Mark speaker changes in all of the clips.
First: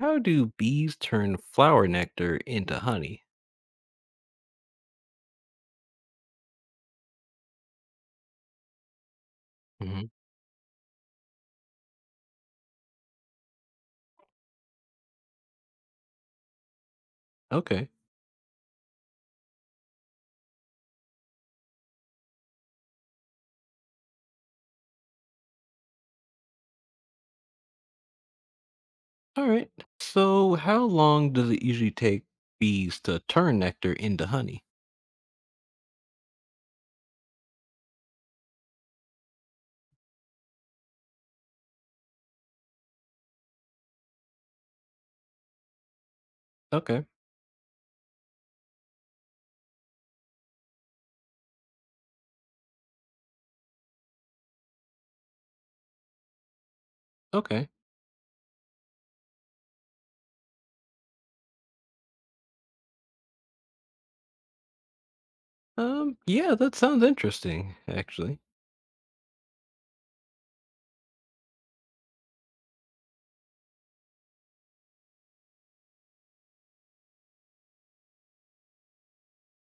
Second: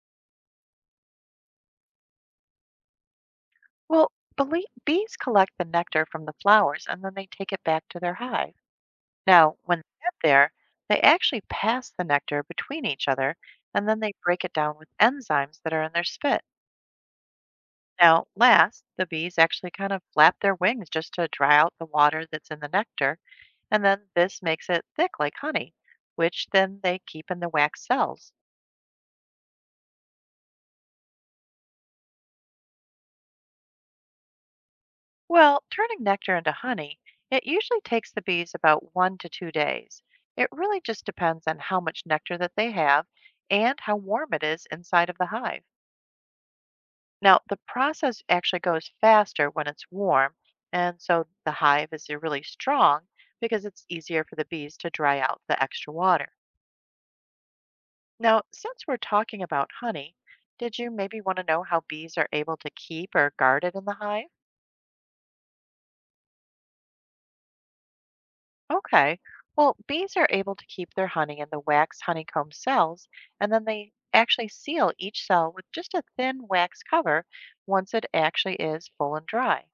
Speaker 1: How do bees turn flower nectar into honey?
Speaker 2: Well, bees collect the nectar from the flowers and then they take it back to their hive. Now, when they
Speaker 1: Hmm.
Speaker 2: get there, they actually pass the nectar between each other and then they break it down with enzymes that are in their spit.
Speaker 1: Okay.
Speaker 2: Now, last, the bees actually kind of flap their wings just to dry out the water that's in the nectar, and then this makes it thick like honey, which then they keep in the wax cells.
Speaker 1: All right. So, how long does it usually take bees to turn nectar into honey?
Speaker 2: Well, turning nectar into honey, it usually takes the bees about 1 to 2 days. It really just depends on how much nectar that they have and how warm it is inside of the hive.
Speaker 1: Okay.
Speaker 2: Now, the process actually goes faster when it's warm, and so the hive is really strong because it's easier for the bees to dry out the extra water.
Speaker 1: Okay.
Speaker 2: Now, since we're talking about honey, did you maybe want to know how bees are able to keep or guard it in the hive?
Speaker 1: Yeah, that sounds interesting, actually.
Speaker 2: Okay. Well, bees are able to keep their honey in the wax honeycomb cells, and then they actually seal each cell with just a thin wax cover once it actually is full and dry.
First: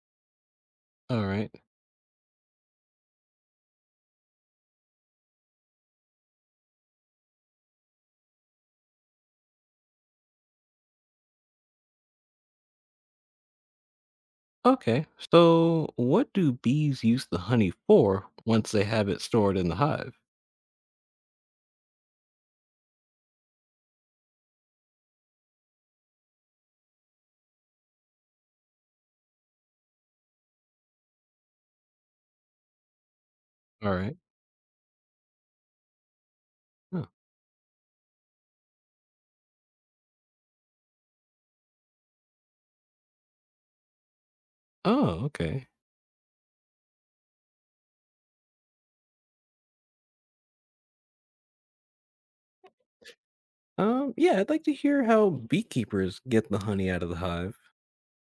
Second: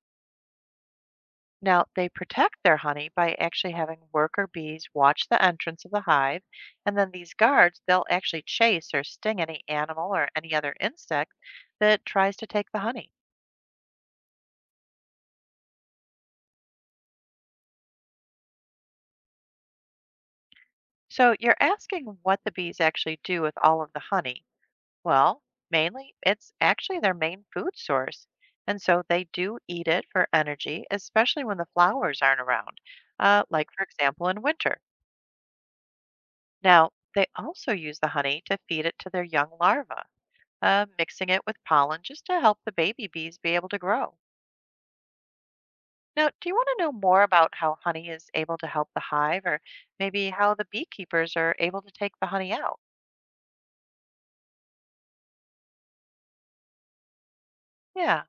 Speaker 1: All right.
Speaker 2: Now, they protect their honey by actually having worker bees watch the entrance of the hive, and then these guards, they'll actually chase or sting any animal or any other insect that tries to take the honey.
Speaker 1: Okay. So, what do bees use the honey for once they have it stored in the hive?
Speaker 2: So, you're asking what the bees actually do with all of the honey. Well, mainly it's actually their main food source. And so they do eat it for energy, especially when the flowers aren't around, like, for
Speaker 1: All right.
Speaker 2: example, in winter. Now,
Speaker 1: Huh.
Speaker 2: they also use the honey to feed it to their young larvae, mixing it with pollen just to help the baby bees be able to grow.
Speaker 1: Oh, okay.
Speaker 2: Now, do you want to know more about how honey is able to help the hive, or maybe how the beekeepers are able to take the honey out?
Speaker 1: Yeah, I'd like to hear how beekeepers get the honey out of the hive.
Speaker 2: Yeah.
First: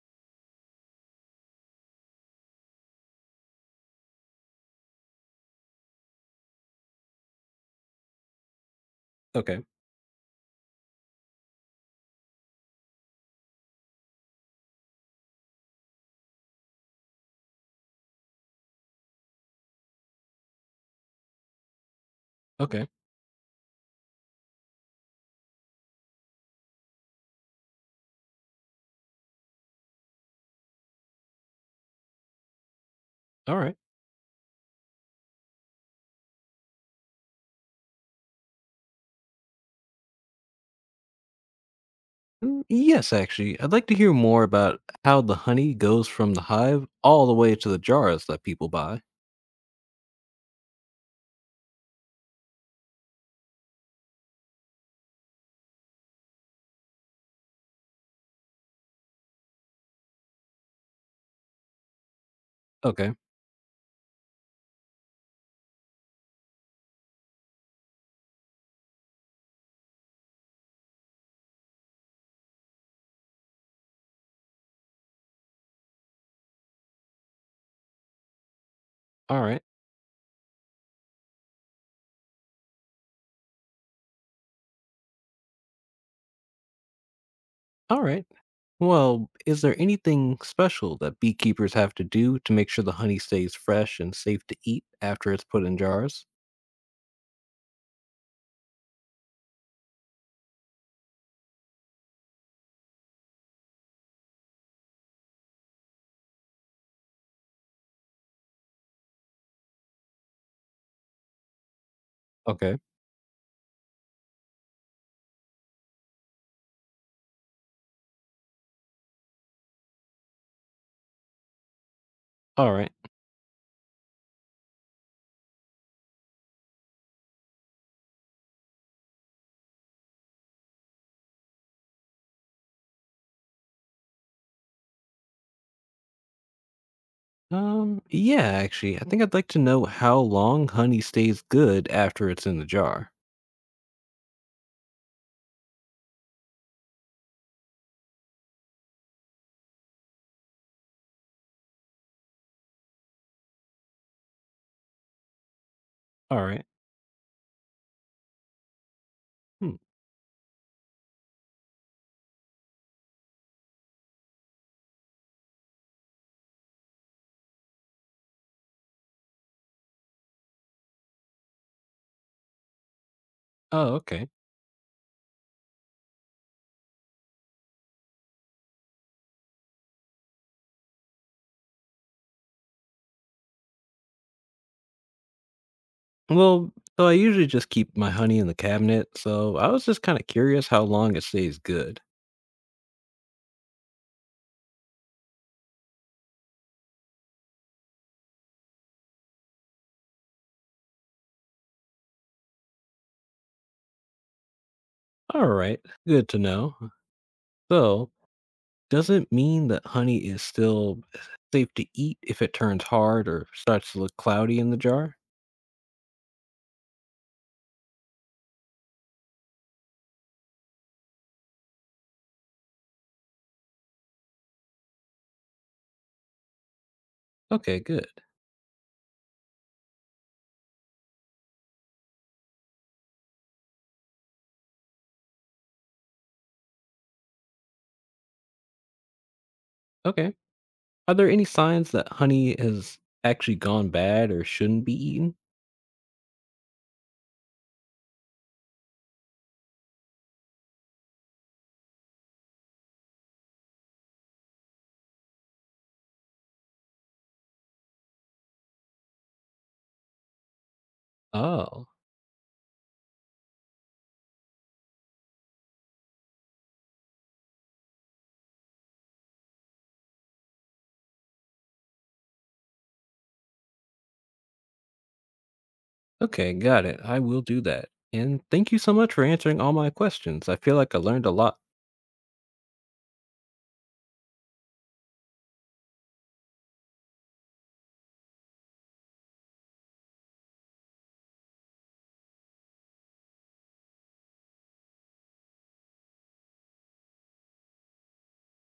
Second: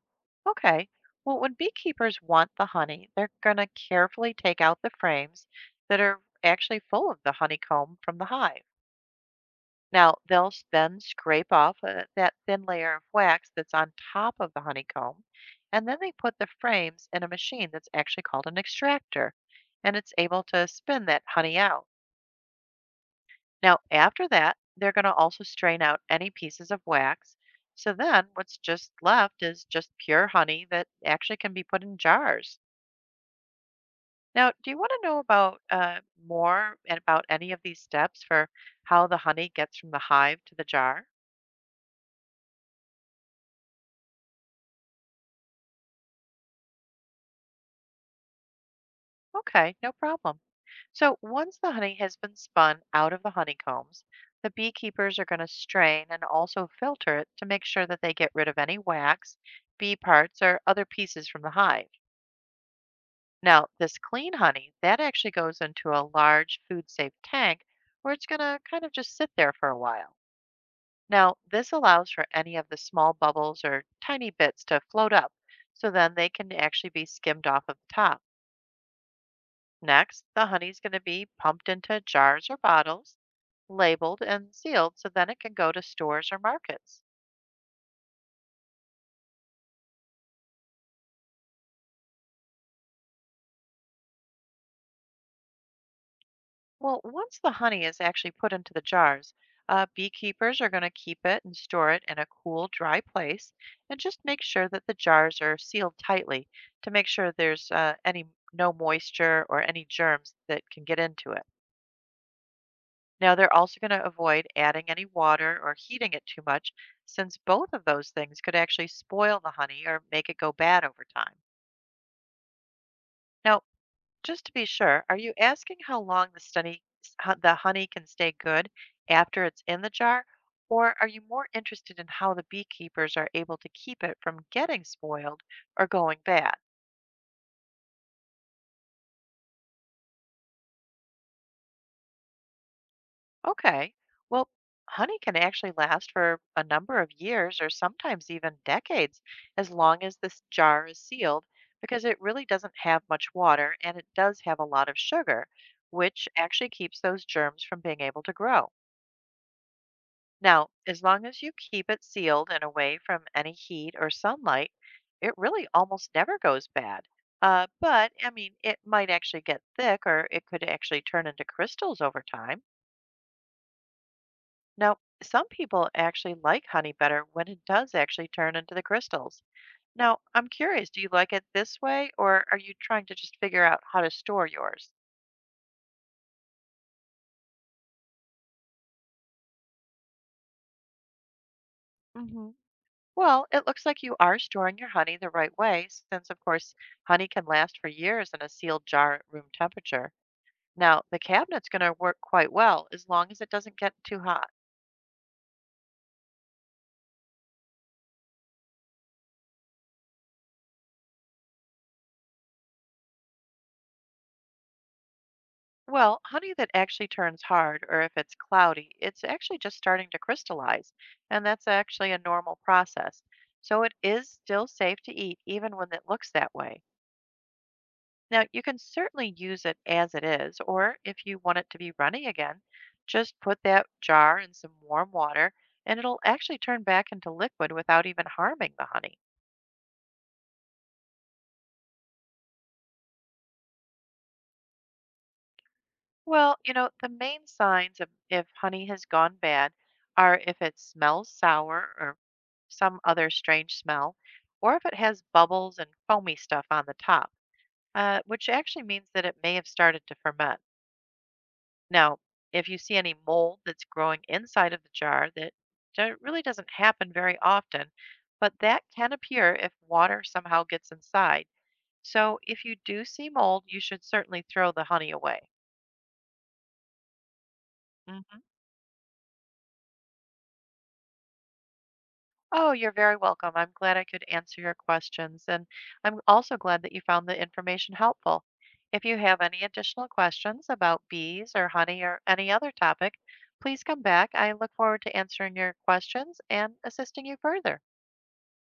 Speaker 2: Okay. Well, when beekeepers want the honey, they're going to carefully take out the frames that are actually full of the honeycomb from the hive.
Speaker 1: Okay.
Speaker 2: Now, they'll then scrape off that thin layer of wax that's on top of the honeycomb, and then they put the frames in a machine that's actually called an extractor, and it's able to spin that honey out.
Speaker 1: Okay.
Speaker 2: Now, after that, they're going to also strain out any pieces of wax. So then what's just left is just pure honey that actually can be put in jars.
Speaker 1: All right.
Speaker 2: Now, do you want to know about more and about any of these steps for how the honey gets from the hive to the jar?
Speaker 1: Mm, yes, actually. I'd like to hear more about how the honey goes from the hive all the way to the jars that people buy.
Speaker 2: Okay, no problem. So, once the honey has been spun out of the honeycombs, the beekeepers are going to strain and also filter it to make sure that they get rid of any wax, bee parts, or other pieces from the hive.
Speaker 1: Okay.
Speaker 2: Now, this clean honey, that actually goes into a large food safe tank where it's going to kind of just sit there for a while. Now, this allows for any of the small bubbles or tiny bits to float up, so then they can actually be skimmed off of the top.
Speaker 1: All right.
Speaker 2: Next, the honey is going to be pumped into jars or bottles, labeled and sealed, so then it can go to stores or markets.
Speaker 1: All right. Well, is there anything special that beekeepers have to do to make sure the honey stays fresh and safe to eat after it's put in jars?
Speaker 2: Well, once the honey is actually put into the jars, beekeepers are going to keep it and store it in a cool, dry place and just make sure that the jars are sealed tightly to make sure there's any no moisture or any germs that can get into it.
Speaker 1: Okay.
Speaker 2: Now, they're also going to avoid adding any water or heating it too much, since both of those things could actually spoil the honey or make it go bad over time.
Speaker 1: All right.
Speaker 2: Now, just to be sure, are you asking how long the honey can stay good after it's in the jar, or are you more interested in how the beekeepers are able to keep it from getting spoiled or going bad?
Speaker 1: Yeah, actually. I think I'd like to know how long honey stays good after it's in the jar.
Speaker 2: Okay. Well, honey can actually last for a number of years or sometimes even decades as long as this jar is sealed because it really doesn't have much water and it does have a lot of sugar, which
Speaker 1: All right.
Speaker 2: actually keeps those germs from being able to grow.
Speaker 1: Hmm.
Speaker 2: Now, as long as you keep it sealed and away from any heat or sunlight, it really almost never goes bad. But, I mean, it might actually get thick or it could actually turn into crystals over time.
Speaker 1: Oh, okay.
Speaker 2: Now, some people actually like honey better when it does actually turn into the crystals. Now, I'm curious, do you like it this way, or are you trying to just figure out how to store yours?
Speaker 1: Well, so I usually just keep my honey in the cabinet, so I was just kind of curious how long it stays good.
Speaker 2: Hmm. Well, it looks like you are storing your honey the right way, since, of course, honey can last for years in a sealed jar at room temperature. Now, the cabinet's going to work quite well as long as it doesn't get too hot.
Speaker 1: All right, good to know. So, does it mean that honey is still safe to eat if it turns hard or starts to look cloudy in the jar?
Speaker 2: Well, honey that actually turns hard, or if it's cloudy, it's actually just starting to crystallize, and that's actually a normal process. So it is still safe to eat even when it looks that way.
Speaker 1: Okay, good.
Speaker 2: Now, you can certainly use it as it is, or if you want it to be runny again, just put that jar in some warm water and it'll actually turn back into liquid without even harming the honey.
Speaker 1: Okay. Are there any signs that honey has actually gone bad or shouldn't be eaten?
Speaker 2: Well, you know, the main signs of if honey has gone bad are if it smells sour or some other strange smell, or if it has bubbles and foamy stuff on the top, which actually means that it may have started to ferment.
Speaker 1: Oh,
Speaker 2: Now, if you see any mold that's growing inside of the jar, that really doesn't happen very often, but that can appear if water somehow gets inside. So if you do see mold, you should certainly throw the honey away.
Speaker 1: okay, got it. I will do that.
Speaker 2: Mhm.
Speaker 1: And thank you so much for answering all my questions. I feel like I learned a lot.
Speaker 2: Oh, you're very welcome. I'm glad I could answer your questions, and I'm also glad that you found the information helpful. If you have any additional questions about bees or honey or any other topic, please come back. I look forward to answering your questions and assisting you further.